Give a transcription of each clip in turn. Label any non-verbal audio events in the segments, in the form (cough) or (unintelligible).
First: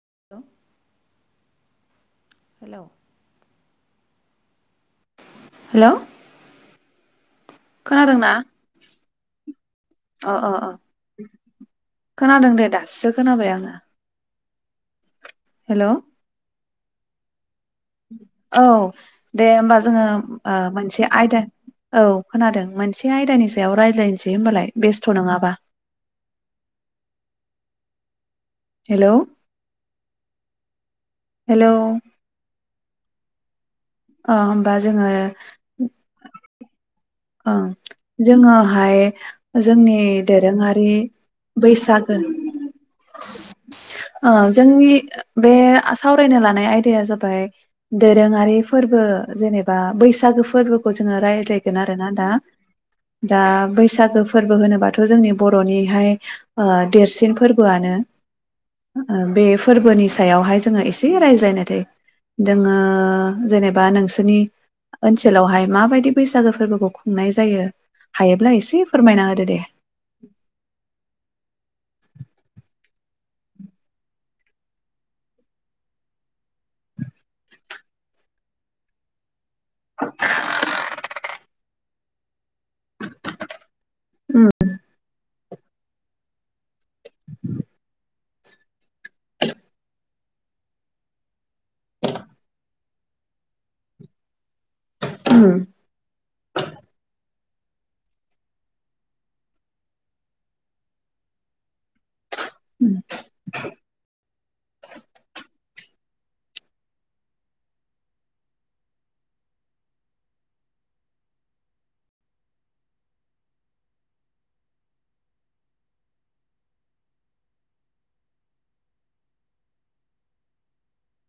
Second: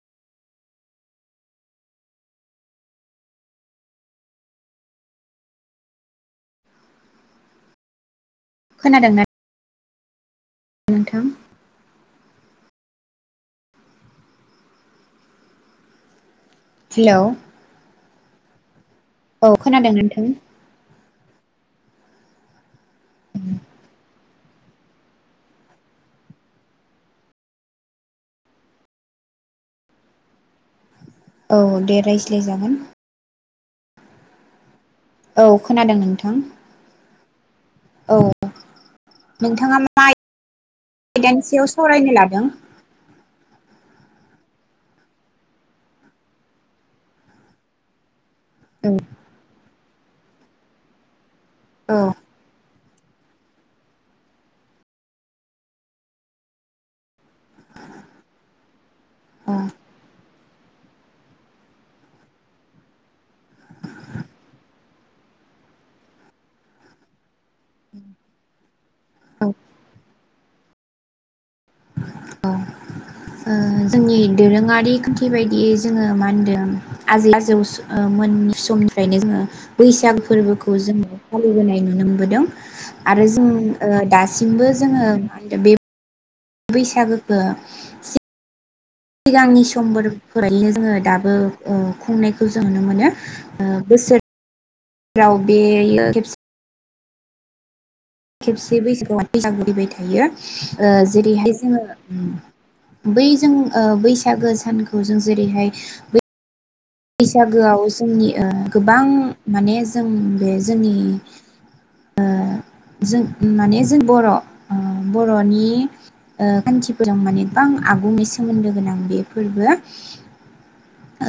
(inaudible) Hello hello. खोनादों ना? खोनादों ना? अ अ अ। नोंथां। खोनादों दे दासो खोनाबाय आङो। हेल'। हेलोव। औ। दे होमबा जोङो नोंथां ओ मोनसे आयदा औ खोनादों मोनसे मोनसे आयदानि सायाव रायलायनोस दे होमबालाय बेस्थ' नङाबा। हेल'। औ हेल' दे रायज्लाय जागोन। ओम औ खोनादों नोंथां। ओं औ जोङोहाय नोंथाङा जोंनि मा दोरोङारि आयदानि सायाव सावरायनो बैसागो लादों ओ जोंनि बे सावरायनो लानाय आयदाया जाबाय दोरोङ आरि औ फोरबो जेनेबा बैसागो फोरबोखौ जोङो रायज्लायगोन औ (unintelligible) दा बैसागो फोरबो होनोबाथ' जोंनि बर'निहाय देरसिन फोरबोआनो बे औ फोरबोनि सायावहाय जोङो एसे रायज्लायनो दै जोङो जेनेबा नोंसोरनि ओनसोलावहाय माबायदि बैसागो फोरबो खौ खुंनाय जायो हायोब्ला एसे फोरमायना होदो दे औ ओ जोंनि दोरोङारि खान्थि बायदियै जोङो मा होनदों आजोलाजैस ओ मोननि समनिफ्राइ नो जोङो बैसागुफोरबोखौ जोङो फालिबोनाय नुनो मोनबोदों आरो जों ओ ओं दासिमबो जोङो (unintelligible) बैसागोखौ सिगांनि समफोरफोरनो जोङो दाबो खुंनायखौ जों नुनो मोनो बोसोर राव बेयो खेबसे बैसागआवैसागुरैबाय थायो ओ जेरैहाय जोङो उम बै जों ओ बैसागो सानखौ जों जेरैहाय बै बैसागोआव जोंनि ओ गोबां माने जों बे जोंनि ओ जों माने जों बर ओ बरनि ओ खान्थिफोरजों माने गोबां आगुनि सोमोन्दोगोनां बे फोरबो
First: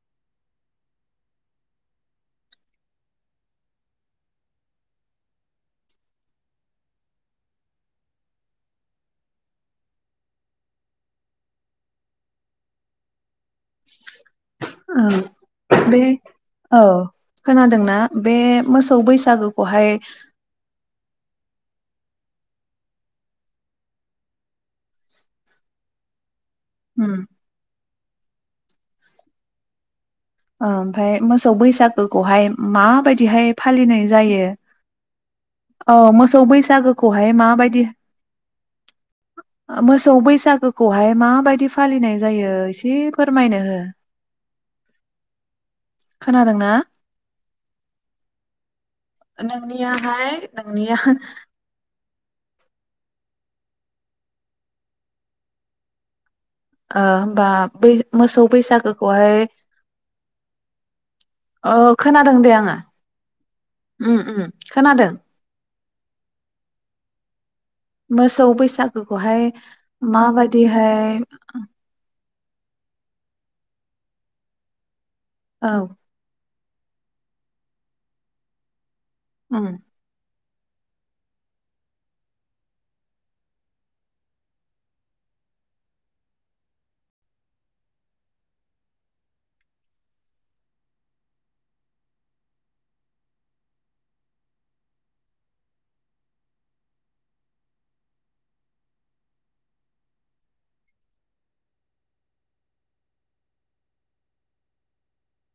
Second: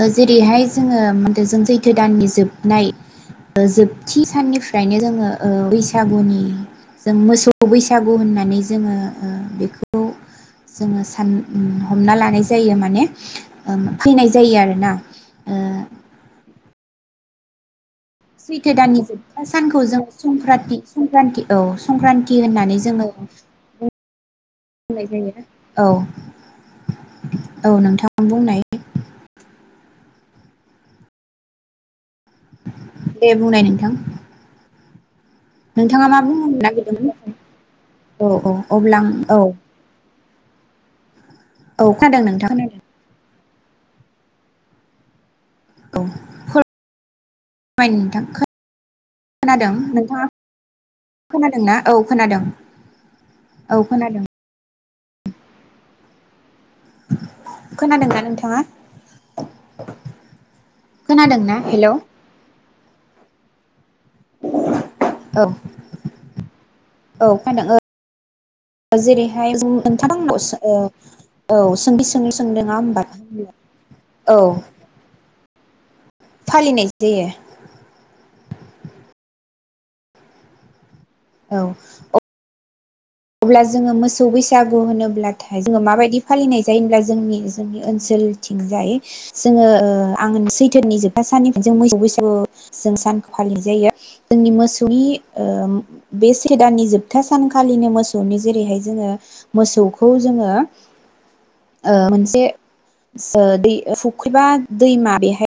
ओ जेरैहाय जोङो मो जों जैथो दाननि जोबनाय जोबथि साननिफ्रायनो जोङो ओ बैसागुनि जों मोसौ बैसागु होननानै जोङो ओ बेखौ जोङो सान ओ हमनालानाय जायो माने उम फैनाय जायो आरोना ओ औ बे औ खोनादोंना बे सैथो मोसौ दाननि जोबथा सानखौ बैसागोखौहाय जों संक्रान्ति संक्रान्ति औ संक्रान्ति थि होननानै जोङो (unintelligible) जायो औ उम औ नोंथां बुंनाय ओमफ्राय मोसौ बैसागोखौहाय दे माबायदिहाय बुंनाय नोंथां फालिनाय जायो औ नोंथाङा मा मोसौ बुंनो बैसागोखौहाय नागिरदोंमोन माबायदि औ औ अब्ला आं औ मोसौ बैसागोखौहाय मा बादि औ फालिनाय खोनादों नोंथां जायो खोनादों एसे फो फोरमायनो हो औ खोनादोंना फोरमाय नोंथां खोनादों नोंथाङा नोंनियाहाय नोंनिया खोनादोंना औ खोनादों औ खोनादों। ओ होमबा बै खोनादोंना मोसौ नोंथाङा बैसागोखौहाय खोनादोंना ओ हेलौ खोनादों दे आंङो। उम्म उम्म खोनादों। औ‌ मोसौ बैसागोखौहाय नोंथां माबायदिहाय सोंलु सोंदों नंङा होनबा औ। औ फालिनाय जायो। उम्म औ अ अब्ला जोंङो मोसौ बैसागु होनोब्लाथाय जोंङो माबायदि फालिनाय जायो होनब्ला जोंनि जोंनि ओनसोलथिंजाय जोंङो ओ (inaudible) सैथोनि जोबथा साननिफ्राय जों मोसौ बैसागु जों सानखौ फालिनाय जायो जोंनि मोसौनि ओ बे सैथ दाननि जोबथा सानखालिनो मोसौ मोसौनि जेरैहाय जोंङो मोसौखौ जोंङो ओ मोनसे ओ दै फुख्रिबा दैमा बेहाय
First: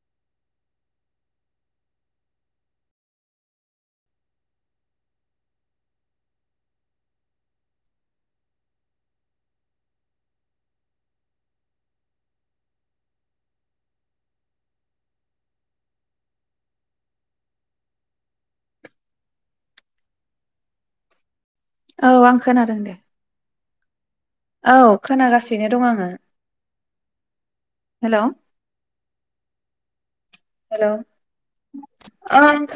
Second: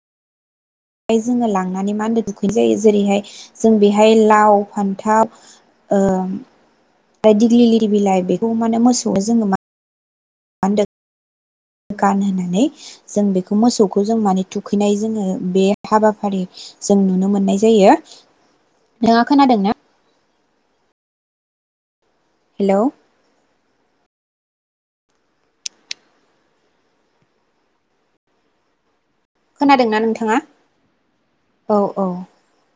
बेहाय जोंङो लांनानै मा होनो दुखैनाय जायो जेरैहाय जों बेहाय लाव फान्थाव ओ ओमफ्राय दिग्लि लिति बिलाइ बेखौ माने मोसौनो जोंङो मा गानहानै जों बेखौ मोसौखौ जों माने थुखैनाय जोंङो बे हाबाफारि जों नुनो मोननाय जायो। नोंथांआ खोनादों ना? औ आं खोनादों हेलौ दे। औ खोनागासिनो दं आंङो। हेल' खोनादोंना नोंथांङा? औ औ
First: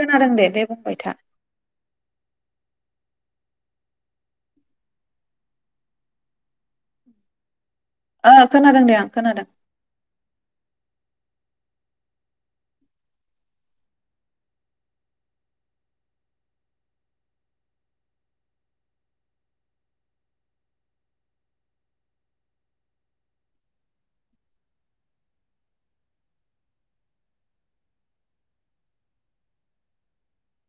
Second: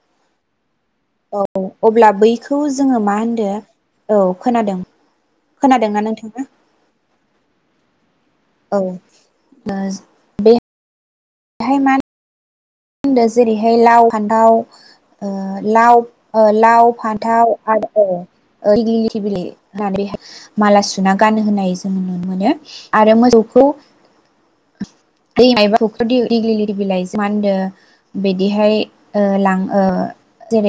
खोनादों दे, दे बुं औ अब्ला बैखौ जोंङो मा होनदो? औ खोनादों खोनादोंना नोंथांङा? ओ खोनादों दे आं खोनादों। दाहाय मान मा होनदों जेरैहाय लाव फान्थाव ओ लाव ओ‌ लाव फान्थाव आ ओ दिग्लिलिति बिलाइ होननानै माला सुना गानो होननाय जों नुनो मोनो आरो मोसौखौ (unintelligible) बिलाइजों मा होनदो बिदिहाय ओ लां ओ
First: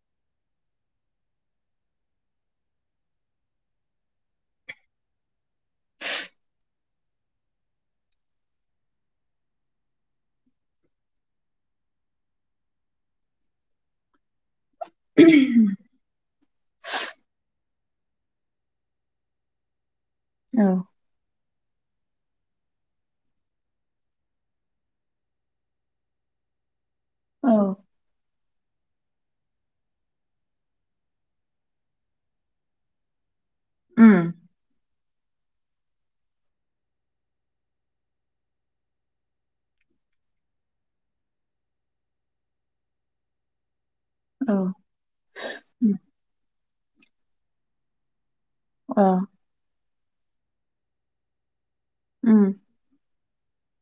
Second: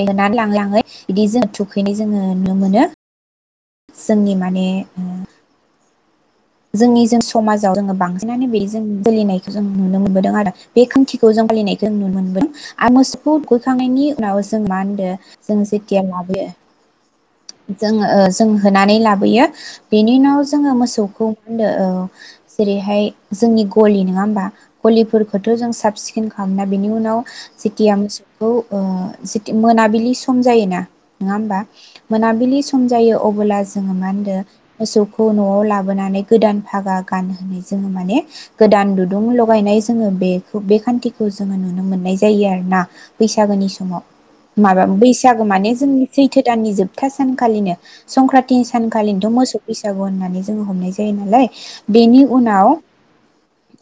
होनानै लाङै लाङै बिदि जोंङो थुखैनाय जोंङो नुनो मोनो। जोंनि माने ओ जोंनि जों समाजाव जोंङो बांसिनानो बेदि जों जोलिनायखौ जों नुनो मोनबोदों आरो बे खान्थिखौ जों फालिनायखौ जों नुनो मोनबोदों आरो मोसौखौ दुगैखांनायनि उनाव जों जों मा होनदो जों जेतिया लाबोयो जोंङो ओ जों होनानै लाबोयो। बेनि उनाव औ जोंङो मोसौखौ ओ औ जेरैहाय जोंनि गलि नङा होमबा गलिफोरखौथ' जों साब सिखोन खालामना बेनि उ उनाव औ जिथिया मोसौ खौ ओ जेति मोनाबिलि सम जायोना नङा होमबा मोनाबिलि सम जायो अब बोला जोंङो मा उम होनदो मोसौ खौ न'आव लाबोनानै गोदान फागा गान होनाय जोंङो माने गोदान दुदुं लगायनाय जोंङो बेखौ बे खान्थिखौ जोंङो नुनो मोननाय जायो आरोना बैसागोनि समाव। औ माबा बैसागो माने उम जोंनि सैथो दाननि जोब था सानखालिनो संक्रान्त तिन अ सानखालिनोथ' मोसौ बैसा औ होननानै जोङो हमनाय जा दे होनबालाय। बेनि उम उनाव।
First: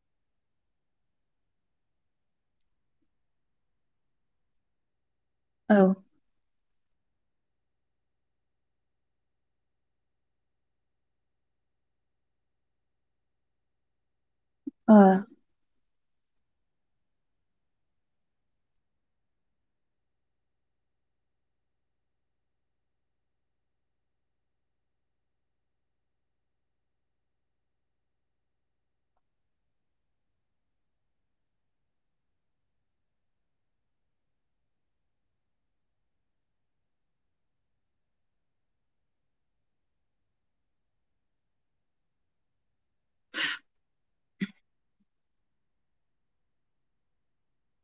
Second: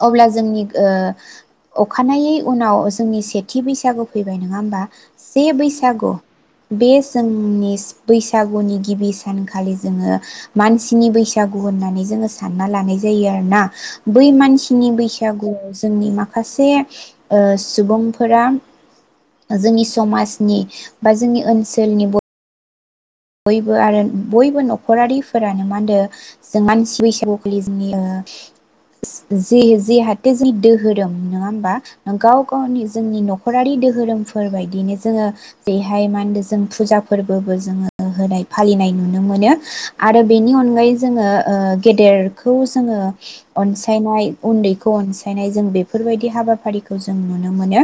अब्ला जोंनि ओ अखानायै उनाव जोंनि सेथि बैसागु फैबाय नङा होमबा। से बैसागु। बे जोंनि बैसागुनि गिबि सानखालि जोङो मानसिनि बैसागु होननानै जोंङो सानना लानाय जायो आरोना। बै मानसिनि बैसागुआव जोंनि माखासे ओ सुबुंफोरा जोंनि समाजनि बा जोंनि ओनसोलनि बयबो आरो बयबो न'खरारिफोरानो मा होनो जों मानसि बैसागुखालि जोंनि ओ जि जि जिहाथे जि दोहोरोम नङा होमबा गाव गावनि जोंनि न'खरारि दोहोरोमफोर बायदिनो जोङो बेेरैहाय मा होनो जों फुजा फोरबोबो जोङो होनाय फालिनाय नुनो मोनो आरो बेनि अनगायै जोङो ओ गेदेरखौ जोङो अनसायनाय उन्दैखौ अनसायनाय जों बेफोरबायदि हाबाफारिखौ जों नुनो मोनो।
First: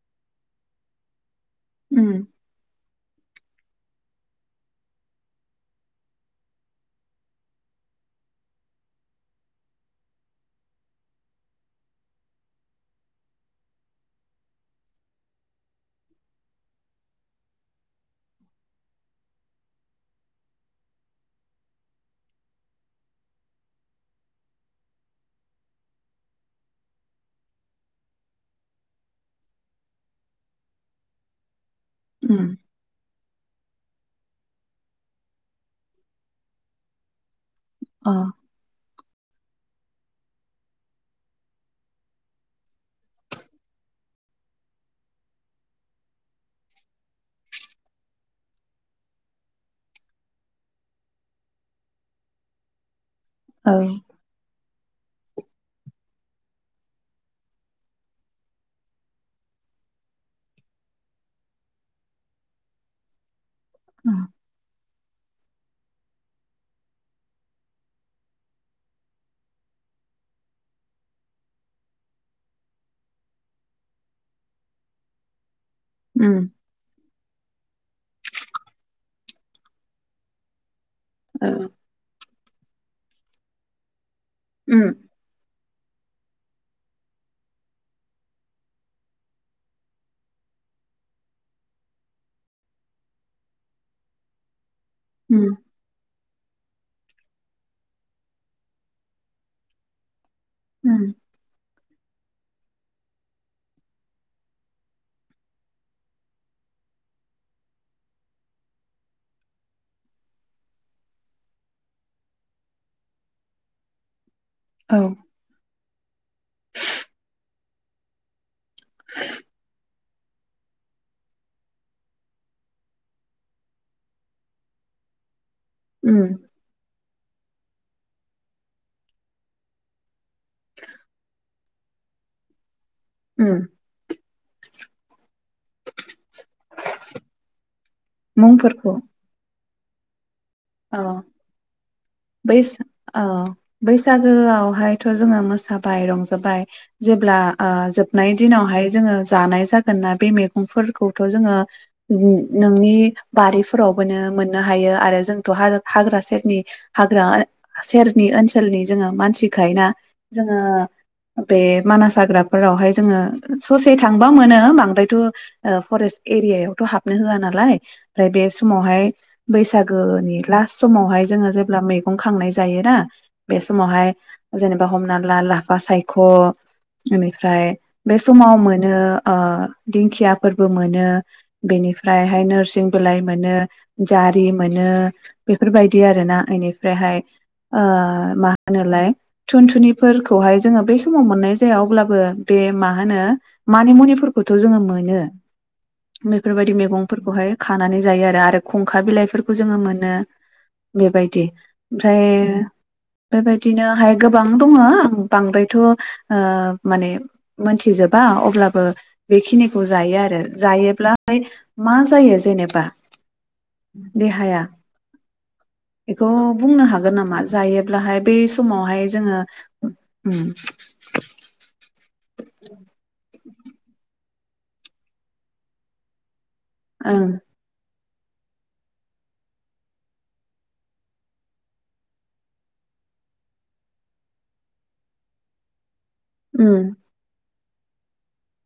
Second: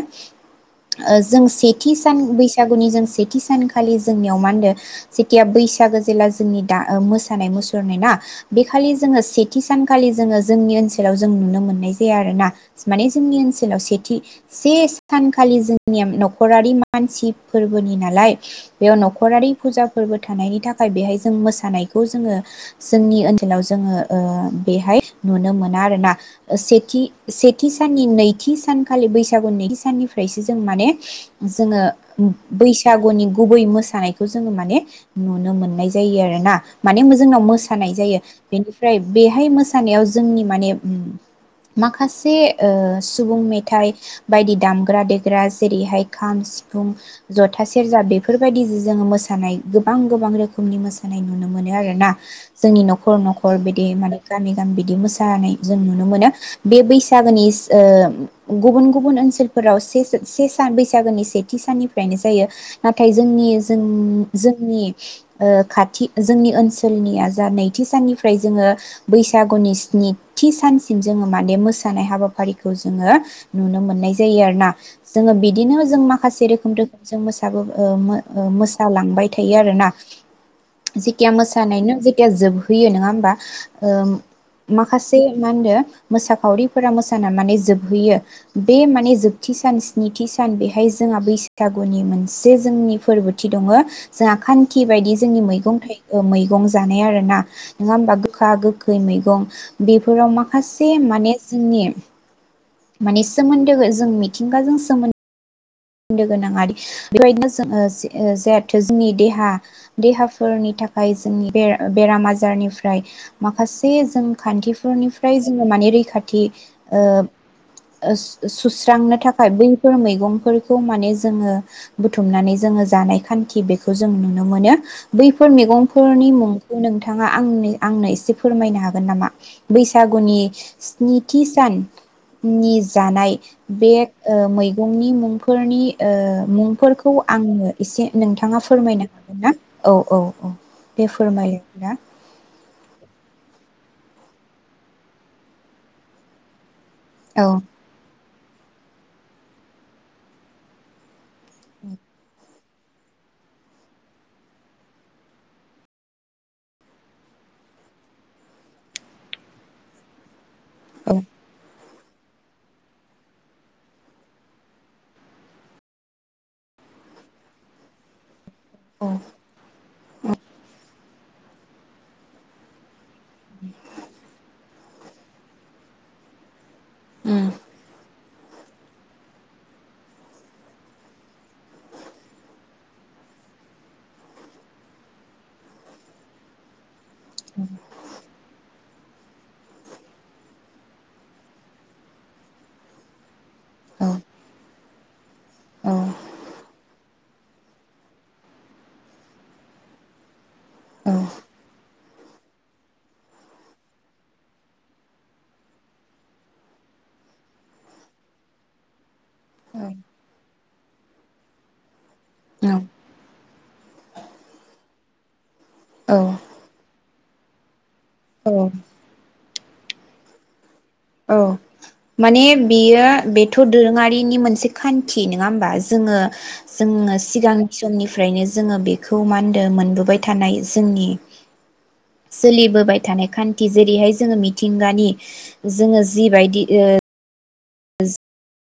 ओ जों सेथि सान बैसागुनि जों से थि सानखालि जोंनियाव मा होनदो जेथिया बैसागो जेला जोंनि दा मोसानाय मुसुरनाय ना बे खालि जोङो सेथि सानखालि जोंङो जोंनि ओनसोलाव जों नुनो मोननाय जाया आरोना माने जोंनि ओनसोलाव सेथि से सानखालि जोंनिया न'खरारि मानसि फोरबोनि नालाय बेयाव न'खरारि फुजा फोरबो‌ थानायनि थाखाय बेहाय जों मोसानायखौ जोंङो जोंनि ओनसोलाव जोङो ओ बेहाय नुनो मोना आरोना सेथि सेथि साननि नैथि सानखालि बैसागुनि नैथि साननिफ्रायसो जों माने जोङो बैसागुनि गुबै मोसा थानायखौ जोङो माने नुनो मोननाय जायो आरोना माने जोंनाव मोस हानाय जायो बेनिफ्राय बेहाय मो सानायाव जोंनि माने माखासे ओ सुबुं मेथाइ बायदि दामग्रा देग्रा जेरैहाय खाम सिफुं जथा सेरजा बेफोरबायदि जोङो मोसानाय गोबां गोबां रोखोमनि मोसानाय नुनो मोनो आरोना जोंनि न खर न'खर बिदि माने गामि गामि बिदि मोसाहोनाय जों नुनो मोनो बे बैसागोनि ओ गुबुन गुबुन ओनसोलफोराव से से सान बैसागोनि सेथि साननिफ्रायनो जायो नाथाय जोंनि जों नि ओ खाथि जोंनि ओनसोलनिया जा नैथि साननिफ्राय जोङो बैसागुनि स्निथि सानसिम जोङो माने मोसानाय हाबाफारिखौ जोङो नुनो मोननाय जायो आरोना जोङो बिदिनो जों माखासे रोखोमदो जों मोसाबो ओ मो ओ मोसालांबाय थायो आरोना। जिखिया मोसानायनो। जोबहोयो नङा होमबा ओम। माखासे मा होनदों? मोसाखावरिफोरा मोसाना माने जोबहैयो बे माने जोबथि सान स्निथि सान बेहाय जोंहा बैसागुनि मोनसे जोंनि फोरबोथि दङ। जों आखान थि बायदि जोंनि मैगं थाइगं मैगं जानाय आरोना नङा होमबा गोखा गोखै मैगं बेफोराव माख खासे माने जोंनि माने सोमोन्दो जों मिथिंगाजों सोमोन्दो सोमोनदो गोनां आरो बेबायदिनो जोङो ओ जहेाथु जोंनि देहा देहाफोरनि थाखाय जोंनि बेराम आजारनिफ्राय माखासे जों औ खान्थिफोरनिफ्राय जोङो माने रै खाथि ओ सुस्रांनो थाखाय बैफोर मैगंफोर खौ माने जोङो बुथुमनानै जोङो जानाय खान्थि बेखौ जों नुनो मोनो। बै फोर मैगंफोरनि मुंखौ नोंथा ङा आंनि आंनो एसे फोरमायनो हागोन नामा? बैसागुनि स्निथि साननि जानाय बे ओ मैगंनि मुं फोरनि ओ मुंफोरखौ आंनो एसे नोंथाङा फोरमायनो हागोन ना? औ औ औ। दे अ, फोरमायलाय दा बैसा अ। बैसागोआवहायथ जोङो मोसाबाय, रंजाबाय जेब्ला औ ओ जोब नाय दिनावहाय जोङो जानाय जागोन ना बे मैगंफोरखौ थ जोङो नोंनि बारिफोरावबो नो मोननो हायो। आरो जों थ हाग्रा सेरनि हाग्रा सेरनि ओनसोलनि जोङो मानसिखाय ना जोङो औ बे मानास हाग्राफोरावहाय जोङो ससे थांबा मोनो बांद्रायथ ओ फरेस्ट एरियायावथ हाबनो होआ नालाय ओमफ्राय बे औ समावहाय बैसागोनि लास्ट समावहाय जोङो जेब्ला मैगं खांनाय जायोना? बेस महाय जेनेबा हमना ला लाफा सायख, उम बेनिफ्राय बे समाव मोनो ओ दिंखियाफोरबो मोनो, बेनिफ्रायहाय नोरसिं बिलाइ मोनो, जारि मोनो, बेफोरबायदि आरोना। बेनिफ्रायहाय ओ मा होनोलाय थुनथुनिफोरखौहाय जोङो बै समाव मोननाय जाया अब्लाबो बे मा होनो मानि औ मुनिफोरखौथ जोङो मोनो। औ बेफोरबायदि मैगं फोरफोरखौहाय खानानै जायो आरो आरो खंखा बिलाइफोरखौ जोङो मोनो। बेबायदि। ओमफ्राय बेबायदिनोहाय गोबां दङ आं बांद्रायथ ओ माने मोनथिजोबा अब्लाबो बेखिनिखौ जायो आरो। जायोब्ला मा जायो जेनेबा? देहाया? बेखौ बुंनो हागोन नामा जायो ब्लाहाय बे औ समावहाय जोङो उम औ। माने बियो बेथ' दोरोङारि (unintelligible) मोनसे खान्थि नोङा होमबा जोङो जोंनो ओं सिगां किसननि फ्रायनो जोङो बेखौ मा होनदो मोनबोबाय थानाय जोंनि सोलिबोबाय थानाय खान्थि जेरैहाय जोङो मिथिंगानि जोङो जिबायदि ओ उम (unintelligible)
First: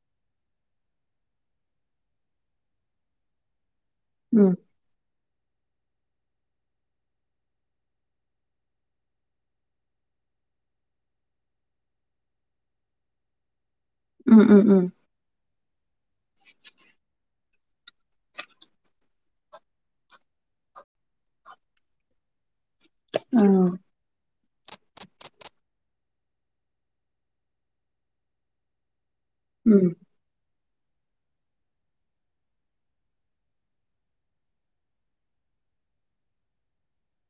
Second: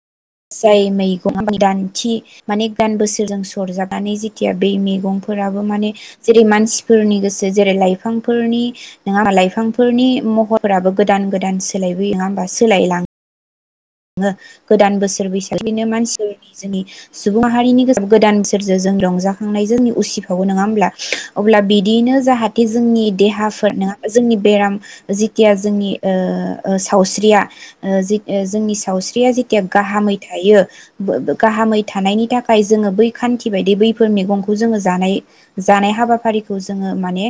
जाय मैगं (unintelligible) माने बोसोरजों सरजाब नानै जेथिया उम बेै मेगं फोराबो माने जेरै मानसिफोरनि गोसो जेरै लाइफांफोरनि नङा लाइफांफोरनि महराबो गोदान गोदान सोलायबोयो नङा होमबा सोलायलाङो। ओ उम उम उम गोदान बोसोर बैसो मानसिफोरनि जोंनि सुबुं माहारिनि गोदान सोरजों जों रंजाखांनायजों उसिफावो नङा होमब्ला अब्ला बिदियैनो जाहा थे जोंनि औ देहाफोर नङा होमबा जोंनि बेराम जेतिया ओ ओ जोंनि सावस्रिया ओ जो जोंनि साव स्रिया जेतिया उम गाहामै थायो गाहामै थानायनि थाखाय जोङो बै खान्थि बायदि बैफोर मैगंखौ जोङो जानाय जानाय हाबाफारिखौ जोङो माने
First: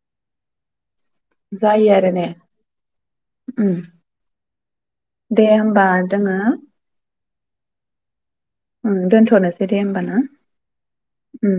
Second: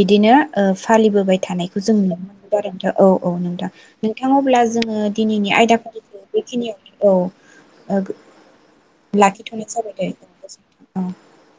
बिदिनो ओ फालिबोबाय थानायखौ जायो जों आरो नुनो ने मोनदों आरो नोंथां औ औ नोंथां उम नोंथां अब्ला जोङो दे दिनैनि आयदा होमबा जोङो बेखिनियावनो औ ओ ओं दोनथ'नोसै दे होमबा ना गोजोनथों औ उम